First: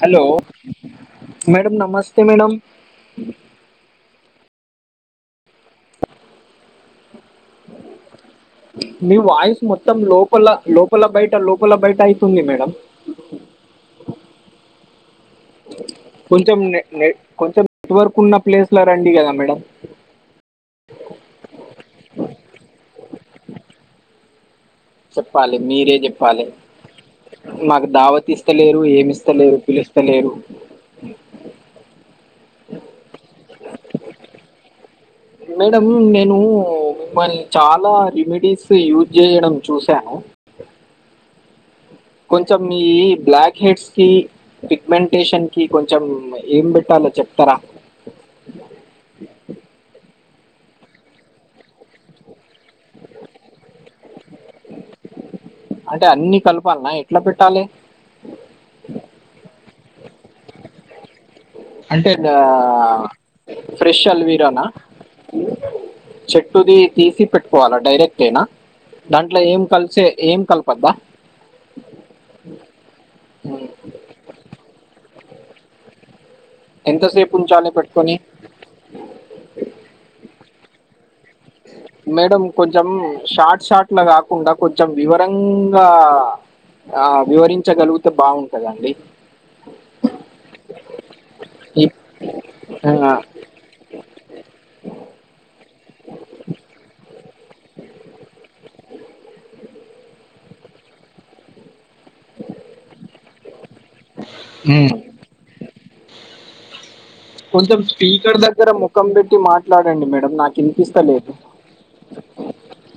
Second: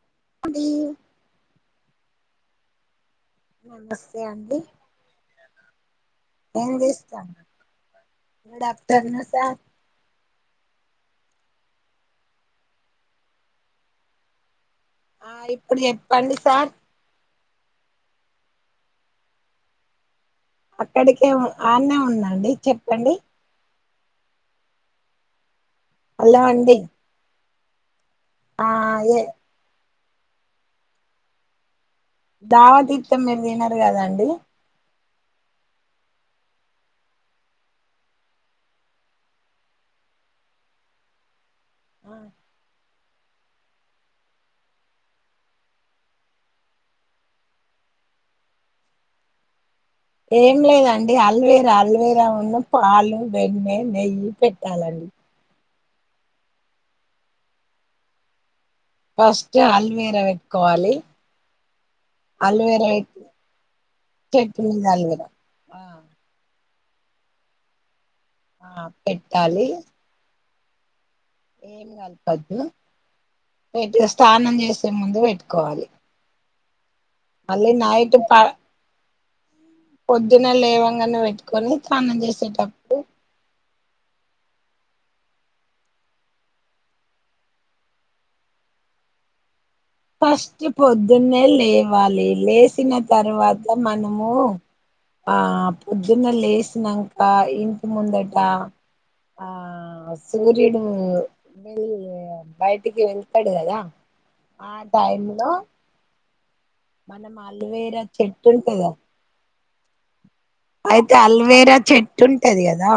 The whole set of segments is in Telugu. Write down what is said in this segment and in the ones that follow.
హలో అండి మేడమ్ నమస్తే మేడమ్. నమస్తే అండి. ఏమి చేస్తుండ్రు గుడ్ మీ ఆఫ్టర్నన్ స. వాయిస్ మొత్తం లోపల లోపల బయట లోపల బయట అయితుంది మేడం. ఆ ఇప్పుడు చెప్పండి కొంచెం సార్ నే నే. కొంచెం నెట్వర్క్ ఉన్న ప్లేస్ లో రండి కదా మేడం. అక్కడికె అడ్నే ఉందండి చెప్పండి. చెప్పాలి మీరే హలో చెప్పాలి అండి మాకు దావత్. ఆ ఇస్తలేరు ఏ ఏమిస్తలేరు పిలుస్తలేరు. దావాతీర్థం ఏం తినరు కదాండి. మేడమ్ను నేను. మిమ్మల్ని చాలా రెమెడీస్ యూజ్ చేయడం చూశాను. కొంచెం ఈ బ్లాక్ హెడ్స్ కి సిగ్మెంటేషన్ కి కొంచెం ఏం పెట్టాల లో చెప్తారా ఏం లేదండి అల్వేరా అల్వేరా ఉన్న పాలు వెన్నె నెయ్యి పెట్టాలండి అంటే అన్ని కలపాలనా ఎట్లా పెట్టాలి ఫస్ట్ అల్వేరా పెట్టుకోవాలి అంటే అల్వేరా పెట్టి ఫ్రెష్ చెట్టు అల్విరానా మీద అల్వేరా ఆ చెట్ టుది తీసి పెట్టుకోవాలా డైరెక్ట్ ఏనా ఆ దాంట్లో ఏం కలిసే ఏం కలపద్దా ఏమ్ కలపద్దు ఉమ్. పెట్ స్నానం చేసే ముందు పెట్టుకోవాలి ఎంతసేపు ఉంచాలి మళ్ళీ పెట్టుకొని పోదునే లేవంగాను వెట్ మేడం కొంచెం షార్ట్ షాట్ కాకుండా కొంచెం వివరంగా ఆ వివరించగలిగితే బాగుంటదండి ఫస్ట్ పొద్దున్నే ఈ- లేవాలి ఆ, లేసిన తర్వాత మనము ఆ పొద్దున్న లేసినాక ఇంటి ముందట ఆ సూర్యుడు బయటికి వెళ్తాడు కదా ఆ ఉమ్. టైం లో మనం కొంచెం అల్వేరా స్పీకర్ చెట్టు దగ్గర ఉంటాయిగద ముఖం పెట్టి మాట్లాడండి మేడం నాకు అయితే వినిపిస్తలేదు అల్వేరా చెట్టు ఉంటది కదా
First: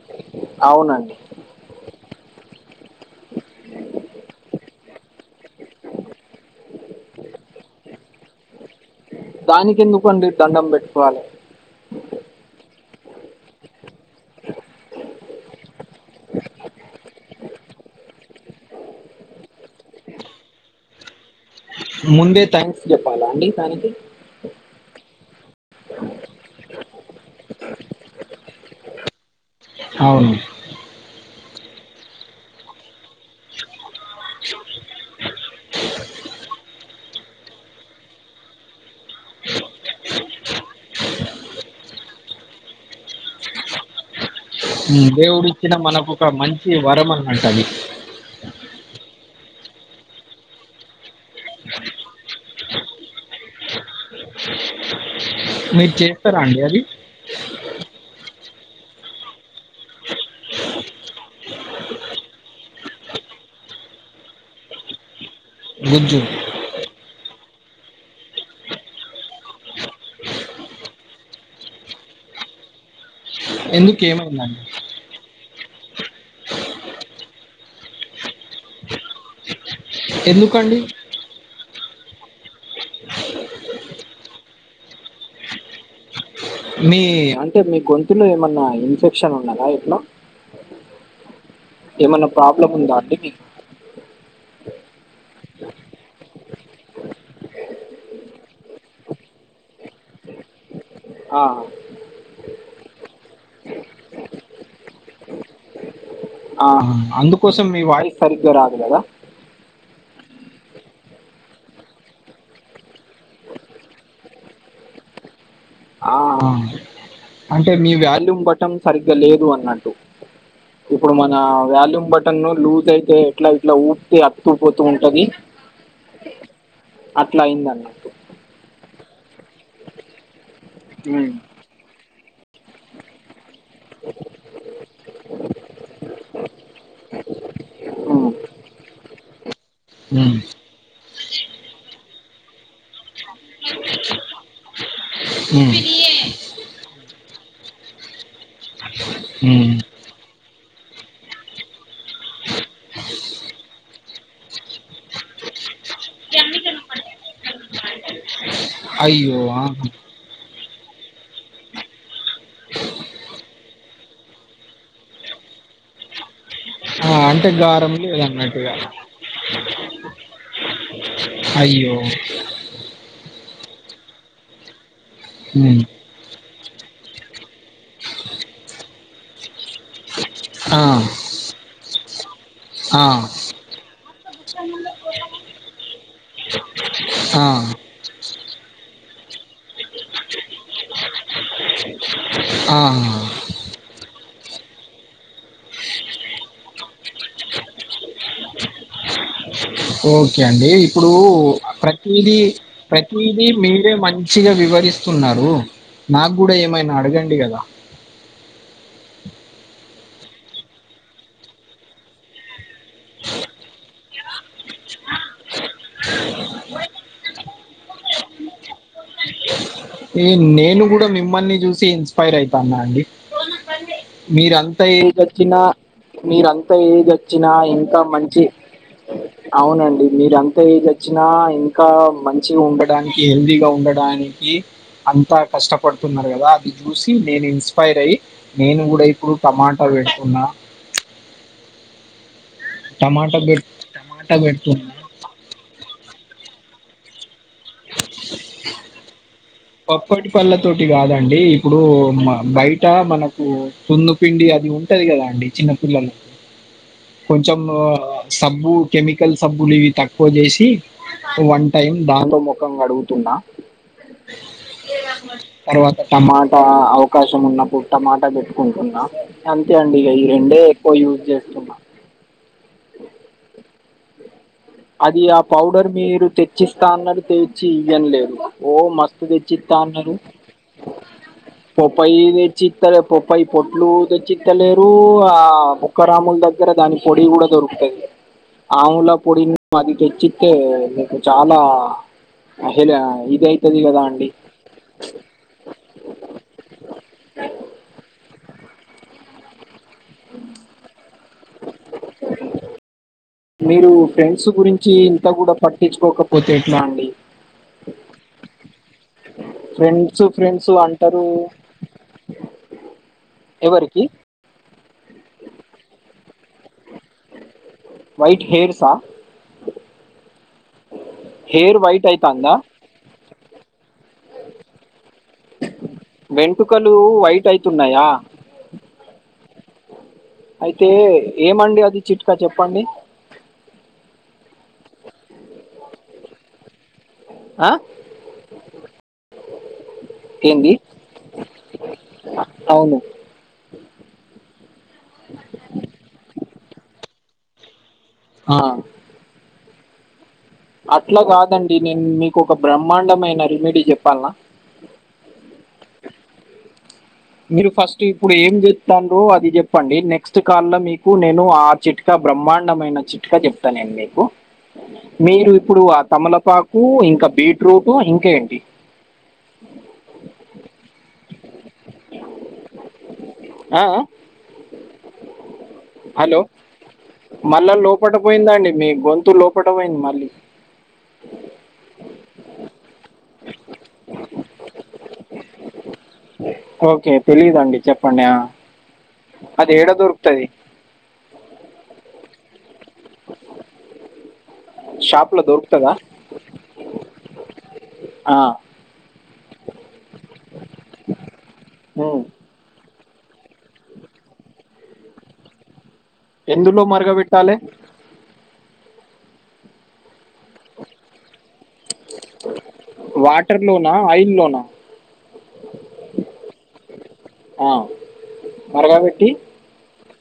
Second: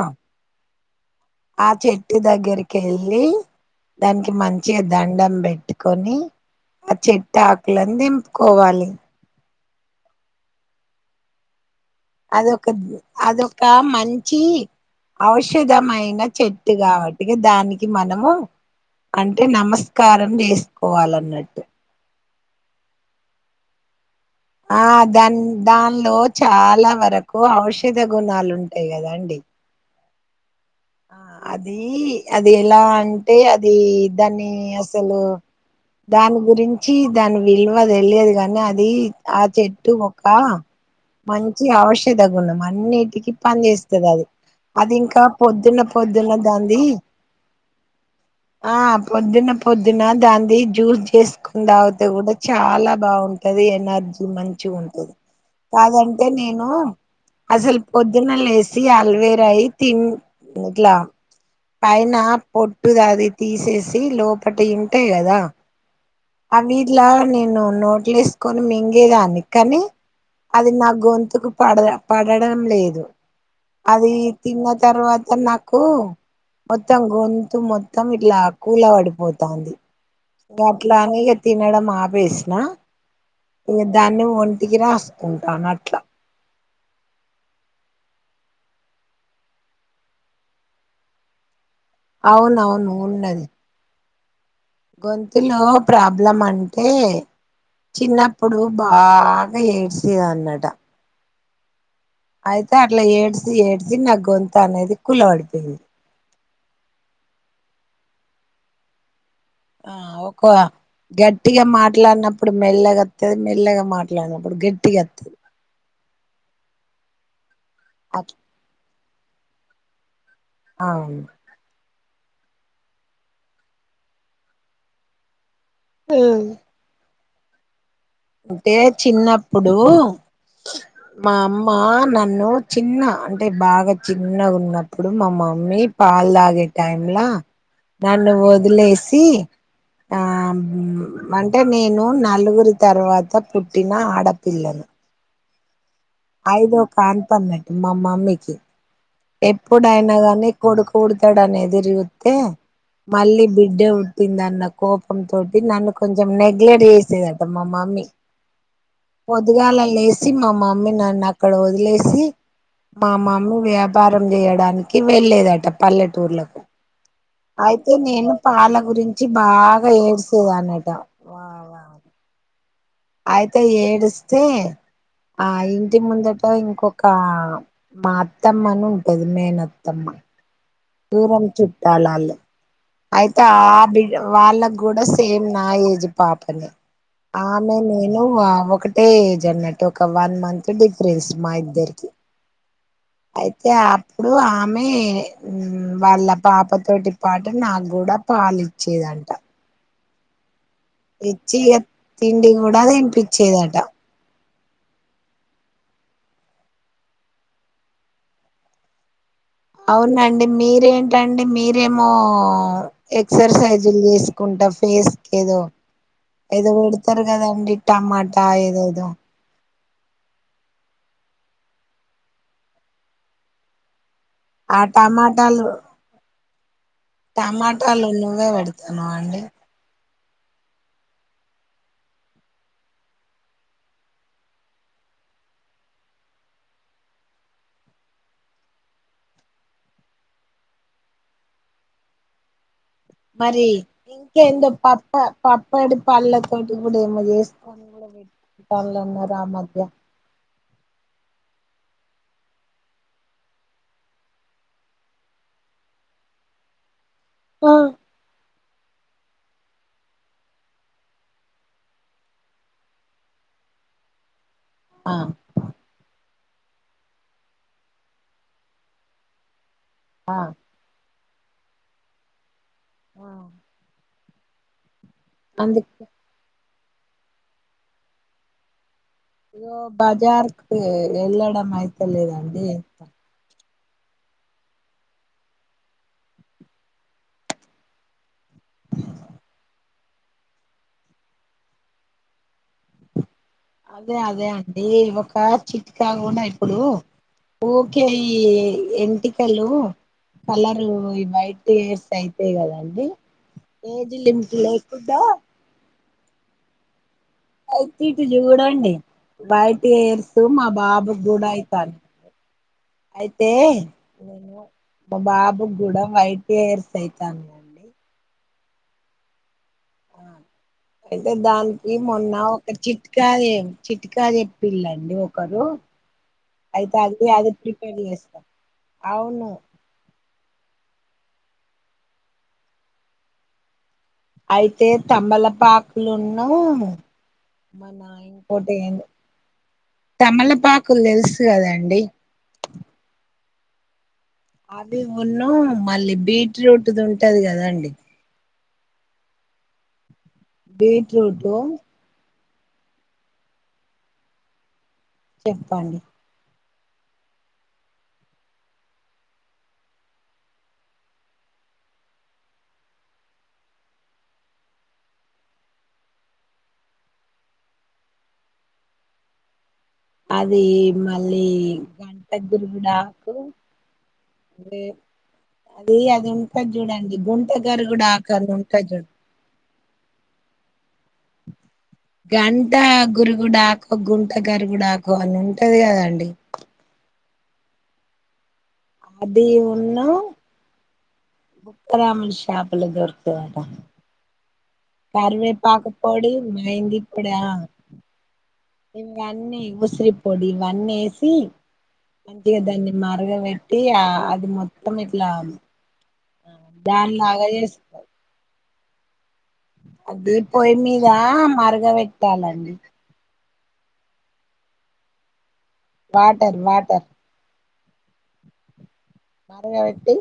అవునండి ఆ చెట్టు దగ్గరికి ఎల్లీ దానికి మంచిగా దండం పెట్టుకొని ఆ చెట్టు ఆకులను దేపుకోవాలి దేంపుకోవాలి దానికి ఎందుకుండి దండం పెట్టుకోవాలి అదొక అదొక మంచి ఔషధమైన చెట్టు కాబట్టి దానికి మనము అంటే నమస్కారం చేసుకోవాలన్నట్టు ముందే థ్యాంక్స్ చెప్పాలా అండి దానికి ఆ దాని దానిలో చాలా వరకు ఔషధ గుణాలు ఉంటాయి కదా అండి అవును ఆ అదీ అది ఎలా అ అంటే అది దాన్ని అసలు దాని గురించి దాని విలువది వెళ్లియదు కాని అది ఆ చెట్టు ఒక మంచి అవుషా గుణం అన్నిటికిీ పని చేేస్తది అది అది ఇంకా దేవుడు ఇచ్చిన పొద్దున్న మనకు ఒక పొద్దున్న మంచి దాంది వరం అనమాట అది పొద్దున పొద్దున దాది జ్యూస్ చేసుకున్న తావాత కూడా చాలా బాగుంటంది ఎనర్జీ అ మంచి ఉంటది మీరు కాదంటే చేస్తారా అండి నేను అది అసలు పొద్దున్న లే వేసి అల్వేరా అయి తి ఇట్లా పైన పొట్టుది అది తీసేసి లోపలిటి ఉంటాయి కదా గుజ్జు అవి ఇలా నేను నోట్లు వేసుకొని మింగేదాన్ని కానీ అది నా గొంతుకు పడ పడడం లేదు ఎందుకు అది ఏమైందండి తిన్న తర్వాత నాకు మొత్తం గొంతు మొత్తం ఇట్లా కూలా పడిపోతుంది ఎందుకండి గట్లానేక తినడ మా వేస్న ఇక దాన్ని ఒంటికి రాసుకుంటాను అట్లా మీ అంటే మీ గొంతులో ఏమన్నా ఇన్ఫెక్షన్ ఉన్నాదా ఇట్లా ఏమన్నా ప్రాబ్లం అవునవును ఉందా అండి మీకు ఉన్నది గొంతులో ప్రాబ్లం అంటే చిన్నప్పుడు బాగా ఏడ్చేదన్నట ఆ అయితే అట్లా ఏడ్చి ఏడ్చి నా గొంతానేది కుళ్లాబడిపోయింది ఆహా అందుకోసం మీ వాయిస్ సరిగ్గా రాదు కదా ఆ ఒక్క గట్టిగా మాట్లాడినప్పుడు మెల్లగా వత్తది మెల్లగా మాట్లాడినప్పుడు గట్టిగా వత్తది ఆ అంటే మీ వేల్యూమ్ బటన్ సరిగ్గా లేదు అన్నట్టు అట్లా ఇప్పుడు ఉమ్ మన వ్యాల్యూమ్ బటన్ను లూజ్ అయితే ఎట్లా ఇట్లా ఊపితే అతుకుపోతూ ఉంటంది అ అట్లా అయిందన్నట్టు అంటే చిన్నప్పుడు మా ఉమ్, అమ్మ నన్ను ఎన్నో చిన్న అంటే బాగా చిన్న ఉన్నప్పుడు మా మమ్మీ పాలు తాగే టైంలా నన్ను వదిలేసి ఆ అంటే నేను నలుగురి తర్వాత పుట్టిన ఆడపిల్లను ఉ ఐదో కన్ఫన్మాట మా మమ్మీకి ఉమ్. ఎప్పుడయినా గానీ కొడుకు పుడతాడని ఎదురుచూతే మళ్ళీ బిడ్డ పుట్టిందన్న కోపం తోటి నన్ను కొంచెం నెగ్లెక్ట్ చేసేదాటా మామ మి అయ్యో ఆహా. పొద్దుగాల లేస్ సి మా మమీ నన్ను అక్కడ వదిలేసి మా మమీ వ్యా వ్యాపారం చేయడానికి వెళ్ళలేదట పల్లెటూర్లకు ఆ, అంటే అయితే గారం నేను లేదన్నట్టుగా పాల గురించి బాగా ఏడ్చేదనట అయ్యో అయితే ఏడుస్తే ఆ ఉమ్. ఇంటి ముందు ఇంకొక మా అత్తమ్మని ఉంటది మేన్ అత్తమ్మ ఆ, దూరం చుట్టలాలు ఆ, అయితే ఆ బిడ్ వాళ్ళకి కూడా సేమ్ నా ఏజ్ పాపనే ఆ, ఆమె నేను ఒకటే ఏజ్ అన్నట్టు ఒక వన్ మంత్ డిఫరెన్స్ మా ఇద్దరికి ఆ. అయితే ఇప్పుడు ఆమె వాళ్ళ పాపతోటి పాటు అంటే నాకు గుడా పాలిచేదంట ఓకే అండి ఇప్పుడు ప్రతిది తిండి కూడా ప్రతిది తినిపించేదట మీరే మంచి మంచిగా వివరిస్తున్నారు నాకు కూడా ఏమైనా అడగండి కదా అవునండి మీరేంటండి మీరేమో ఎక్సర్సైజులు చేసుకుం డ ఫేస్కేదో ఏదో పెడతారు కదండి టమాటా ఏదోదో ఎ నేను కూడా మిమ్మల్ని చూసి ఇన్స్పైర్ అయితాన్నా అండి ఆ మీరంతా ఏజ్కొచ్చిన టమాటాలు మీర ఎంత ఏజ్ వచ్చినా ఇంకా టమాటాలు మంచి నువ్వే పెడతాన్నావా అండి అవునండి మీర అంత ఏజ్ వచ్చినా ఇంకా మంచిగా ఉండడానికి, హెల్దీగా ఉండడానికి అంతా కష్టపడుతున్నారు కదా అది చూసి నేను ఇన్స్పైర్ అయి నేను కూడా ఇప్పుడు టమాటో అక్కడ పెట్టుకున్నా మరి టమాటా ఇంకేందో పెడుతున్నా పప్ప పప్పడి పళ్ళతోటి కూడా ఏమో చేస్త మధ్య పప్పటి పళ్ళ తోటి కాదండి ఇప్పుడు మ బయట మనకు సున్ను పిండి అది ఉంటుంది కదా అండి చిన్నపిల్లలు కొంచెం సబ్బు కెమికల్ సబ్బులు ఇవి తక్కువ చేసి వన్ టైమ్ దాంతో ముఖం గడుగుతున్నా ఆ తర్వాత టమాటా అవకాశం ఉన్నప్పుడు టమాటా పెట్టుకుంటున్నా టన్ అంతే అండి ఇ ఈ ఆ రెండే ఎక్కువ యూజ్ చేస్తున్నా ఆ అది ఆ పౌడర్ మీరు తెచ్చిస్తా అన్నట్ తెచ్చి ఇవ్వం లేదు ఓ మస్ తెచ్చిత్త ఇగో అన్నారు బజార్కి వెళ్ళడం పప్పయి అయితలేదండి తెచ్చిత్త పప్పయి పొట్ ఇట్లు తెచ్చిత్తలేరు ఆ ముక్క రాముల దగ్గర దాని పొడి కూడా దొరుకుతది. ఆవుల పొడి అది తెచ్చితే చాలా ఇడ ఇదై అదే అదే అండి ఒక చిట్ కాండా ఇప్పుడు ఓకే ఈ ఎంటికలు కలరు ఈ వైట్ ఇయర్స్ అయితే కదండి మీరు ఏజ్ లిమిట్ లేకుండా కోకపోతే ఎట్లా అండి అయితిట్ జుడా అండి బయటి ఫ్రెండ్స్ ఎత్తుమ్ మా ఫ్రెండ్స్ బాబు అంటారు కూడా అయితాది. అయితే ఎవరికి నేను మా బాబు గూడ వై ఎయిర్స్ అయితందండి వైట్ హెయిర్సా అయితే హెయిర్ దానికి వైట్ మొన్న అయితాందా ఒక చిట్కా ఏమి చిట్ ఇ కాదు చెప్పిల్లండి ఒ కదో వెంట్రుకలు అయితే అది వైట్ అది ప్రిపేర్ అయితున్నాయా చేస్తా అవును అయితే ఏమండి అది చిట్కా చెప్పండి అయితే తమలపాకులు ఉన్నావు ఆ మనా ఇంకోటి ఏంది ఏంది తమలపాకులు తెలుసు కదండి అవును అవి ఉన్న మళ్ళీ బీట్రూట్ది ఉంటది కదా అండి ఆ అట్లా బీట్రూట్ కాదండి నేను మీకు ఒక బ్రహ్మాండమైన రెమెడీ చెప్పాలనా చెప్పండి మీరు ఫస్ట్ ఇప్పుడు ఏం చెప్తారో అది చెప్పండి నెక్స్ట్ కాల్ లో మీకు నేను ఆ చిట్కా బ్రహ్మాండమైన చిట్కా చెప్తానండి మీకు మీరు ఇప్పుడు ఆ తమలపాకు ఇంకా బీట్రూట్ ఇంక ఏంటి ఆ అది మళ్ళీ గంట గురువిడాకు ఆ? దే హలో మళ్ళా లోపట గరుగుడాకు అని పోయిందండి ఉంటది మీ చూడండి గొంతు లోపట పోయింది మళ్ళీ అ గంట గురుగుడాకో గుంట గరుగుడాకో అని ఉంటది కదండి. ఓకే తెలీదుండి చెప్పండి ఆ అది ఏడ ఉన్నా దొరుకుతుంది ప్రషా అందులో దొరుకుతదంట షాప్లో కరివేపాకు దొరుకుతుందా పొడి మయంగిప్పుడా ఆ, ఇంకా ఉసిరి పొడి ఇవన్నీ వేసి ఉమ్. మంచిగ దన్ న్ని మరగ పెట్టి ఆ అది మొత్తం ఇట్లా ఎందులో దానిలాగా మరగబెట్టాలి చేస్తురు అదే పొయ్యి మీద మరగ పెట్టాలండి వాటర్లోనా ఆయిల్లోనా వాటర్ వాటర్ ఆ మరగ మరగవెట్టి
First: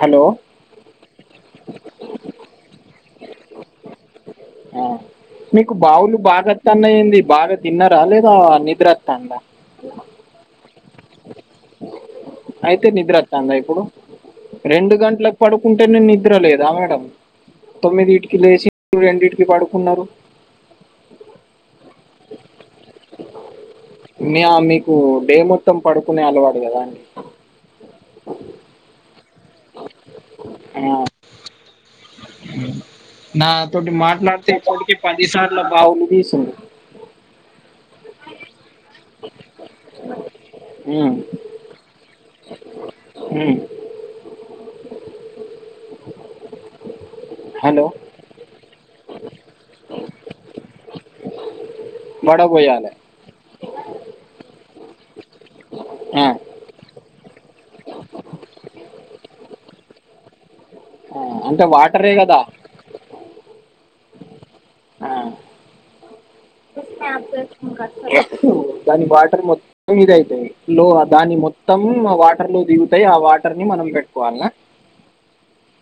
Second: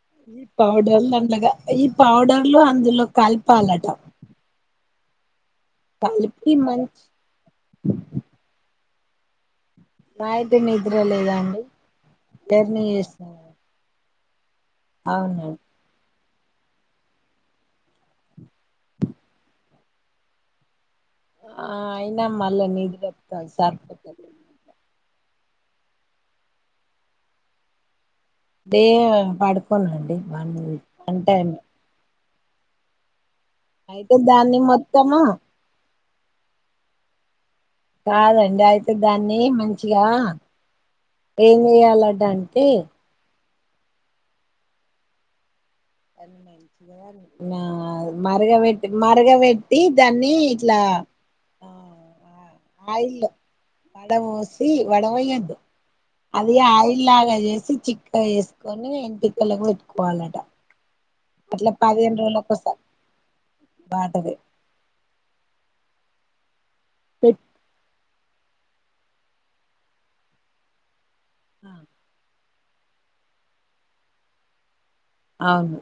హలో ఈ పౌడర్లు అండగా ఈ పౌడర్లు అందులో కలిపాలట ఆ. మీకు బావులు మంచి బాగవత్తాన్నయింది బాగా తిన్నారా లేదా నిద్రత్తాంద నా అయితే మీద్ర లేదా అండి అయితే నిద్ర వత్తాందా ఇప్పుడు రెండు గంటలకు అవును పడుకుంటే నేను నిద్ర లేదా మేడం తొమ్మిది ఇటికి లేసి రెండింటికి పడుకున్నారు ఆ అయినా మళ్ల నిద్ర వత్తాంది సర్ మీ- ఆ, మీకు డే మొత్తం పడుకునే అలవాటు కదా తే పడుకోలండి వన్ వీక్ అంటై అ నాతోటి అయితే మాట్లాడితే దాన్ని ఇప్పటికే మొత్తము పదిసార్లు బావులు తీసుంది కాదండి అయితే దాన్ని మంచిగా ఉమ్, ఏం జేయ్యాలడ అంటే ఉమ్. అ నా హలో మరగబెట్టి మరగబెట్టి దాన్ని ఇట్లా ఆ మ ఆయిల్ వడవోసి వడఓయ్యద్దు ఆ, అది ఆయిల్ ఆగా చిక్కగ వేసుకొని ఎంటికలకు పెట్టుకోవాలంట ఆ, అంటే అట్ల వాటరే పదిహేను కదా రోజుల కోసం బాంటది ఆ. దాని వాటర్ మొత్తం ఇద అయితైలో దాన్ని మొత్తం వాటర్లో దిగుతయ్ ఆ వాటర్ ని మనం పెట్టుకోవాలనా అవును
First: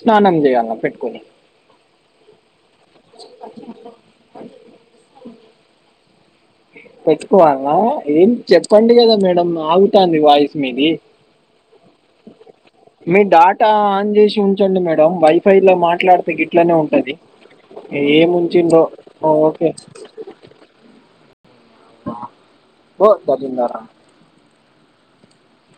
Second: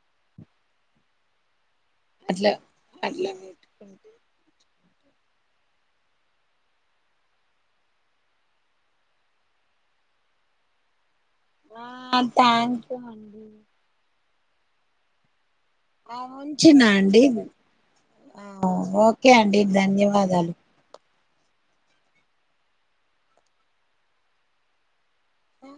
స్నానం జేయాల పెట్టుకొని అట్లా అట్లా పెట్టుకుంటే అ పెట్టుకోవాల ఏం చెప్పండి కదా మేడం ఆగుతాంది వాయిస్ మీది ఆ థ్యాంక్ యూ మీ అండి డాటా ఆన్ చేసి ఉంచండి మేడం వైఫైలో ఆ మాట్లాడితే గిట్లనే ఉంచినా ఉంటది అండి ఏ ఆ ముంచిందో అండి ఓకే ధన్యవాదాలు పో జగిందార అ